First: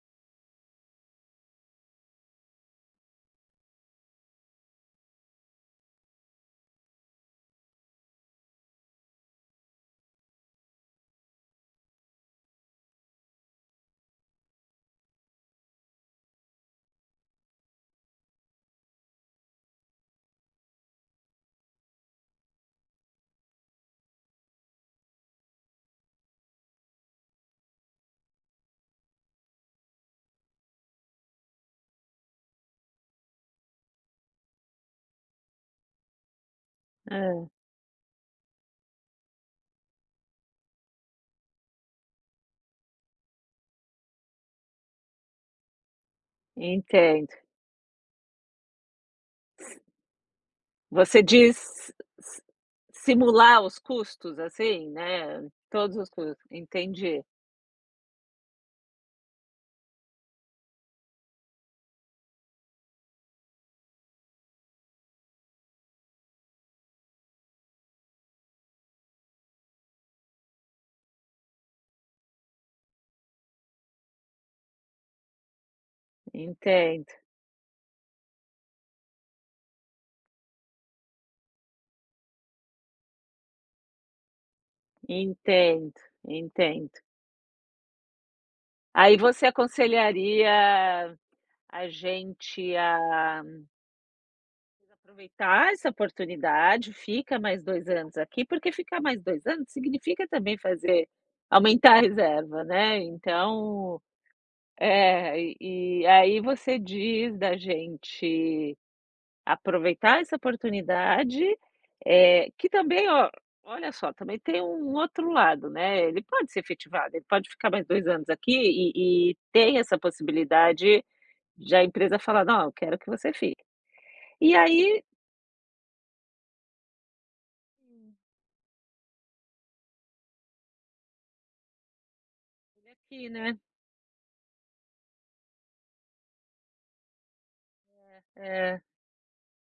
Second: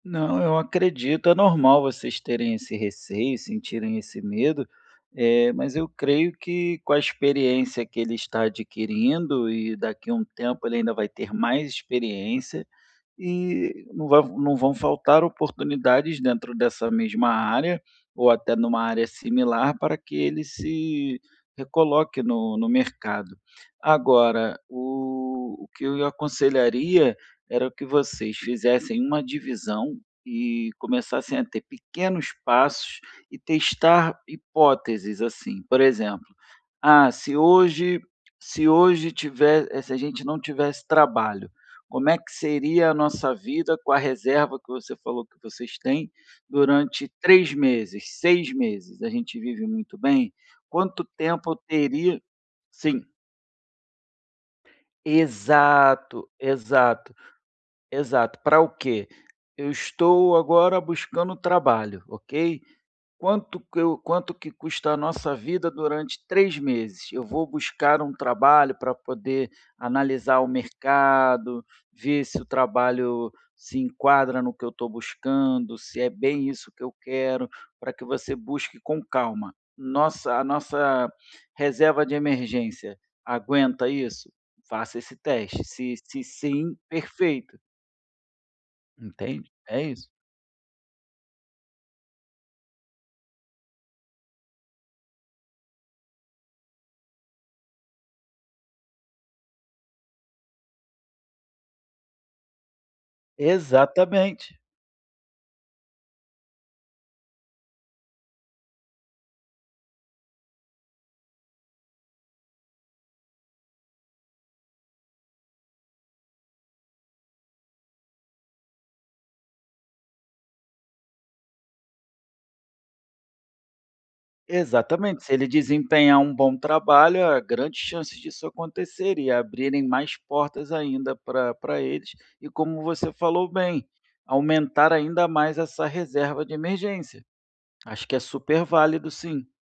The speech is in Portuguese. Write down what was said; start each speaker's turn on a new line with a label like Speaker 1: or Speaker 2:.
Speaker 1: Não, eu acredito. É normal vocês terem esse receio, sentirem esse medo, eh, mas eu creio que com a experiência que ele está adquirindo, e daqui a um tempo ele ainda vai ter mais experiência, e não va não vão faltar oportunidades dentro dessa mesma área ou até em uma área similar para que ele se recoloque no no mercado. Agora, o o que eu ia aconselharia era que vocês fizessem uma divisão e começassem a ter pequenos passos, e testar hipóteses, assim, por exemplo: "Ah, se
Speaker 2: Hã.
Speaker 1: hoje se hoje tive se a gente não tivesse trabalho, como é que seria a nossa vida com a reserva que você falou que vocês têm, durante
Speaker 2: Entendo.
Speaker 1: 3 meses, 6 meses? A gente vive
Speaker 2: S
Speaker 1: muito bem? Quanto
Speaker 2: Você
Speaker 1: tempo eu
Speaker 2: diz s
Speaker 1: teria"
Speaker 2: si
Speaker 1: Sim.
Speaker 2: simular os custos, assim, né, todos os
Speaker 1: Exato,
Speaker 2: custos.
Speaker 1: exato,
Speaker 2: Entendi.
Speaker 1: exato. Para o quê? "Eu estou agora buscando trabalho, ok. Quanto que eu quanto que custa a nossa vida durante 3 meses? Eu vou buscar um trabalho para poder analisar o mercado, ver se o trabalho se enquadra no que eu estou buscando, se é bem isso que eu
Speaker 2: Entendo.
Speaker 1: quero", para que você busque com calma. "Nossa a nossa reserva de emergência aguenta isso?". Faça esse teste,
Speaker 2: Entendo,
Speaker 1: se se sim,
Speaker 2: entendo.
Speaker 1: perfeito.
Speaker 2: Aí você
Speaker 1: Entende, é isso.
Speaker 2: aconselharia a gente a aproveitar essa oportunidade, fica mais 2 anos aqui. Porque ficar mais 2 anos significa também fazer aumentar a reserva, né. Então,
Speaker 1: Exatamente.
Speaker 2: eh, e e aí você diz da gente aproveitar essa oportunidade, eh, que também ó, olha só, também tem um outro lado, né, ele pode ser efetivado, ele pode mais 2 anos aqui e e tem essa possibilidade de a empresa falar: "Não, eu quero que você fique". E aí
Speaker 1: Exatamente. Se ele desempenhar um bom trabalho, há grandes
Speaker 2: [unintelligible]
Speaker 1: chances disso acontecer e abrirem mais portas ainda pra pra eles. E como
Speaker 2: E
Speaker 1: você
Speaker 2: aqui,
Speaker 1: falou
Speaker 2: né.
Speaker 1: bem, aumentar ainda mais essa reserva de emergência. Acho que é
Speaker 2: É,
Speaker 1: super
Speaker 2: é.
Speaker 1: válido sim.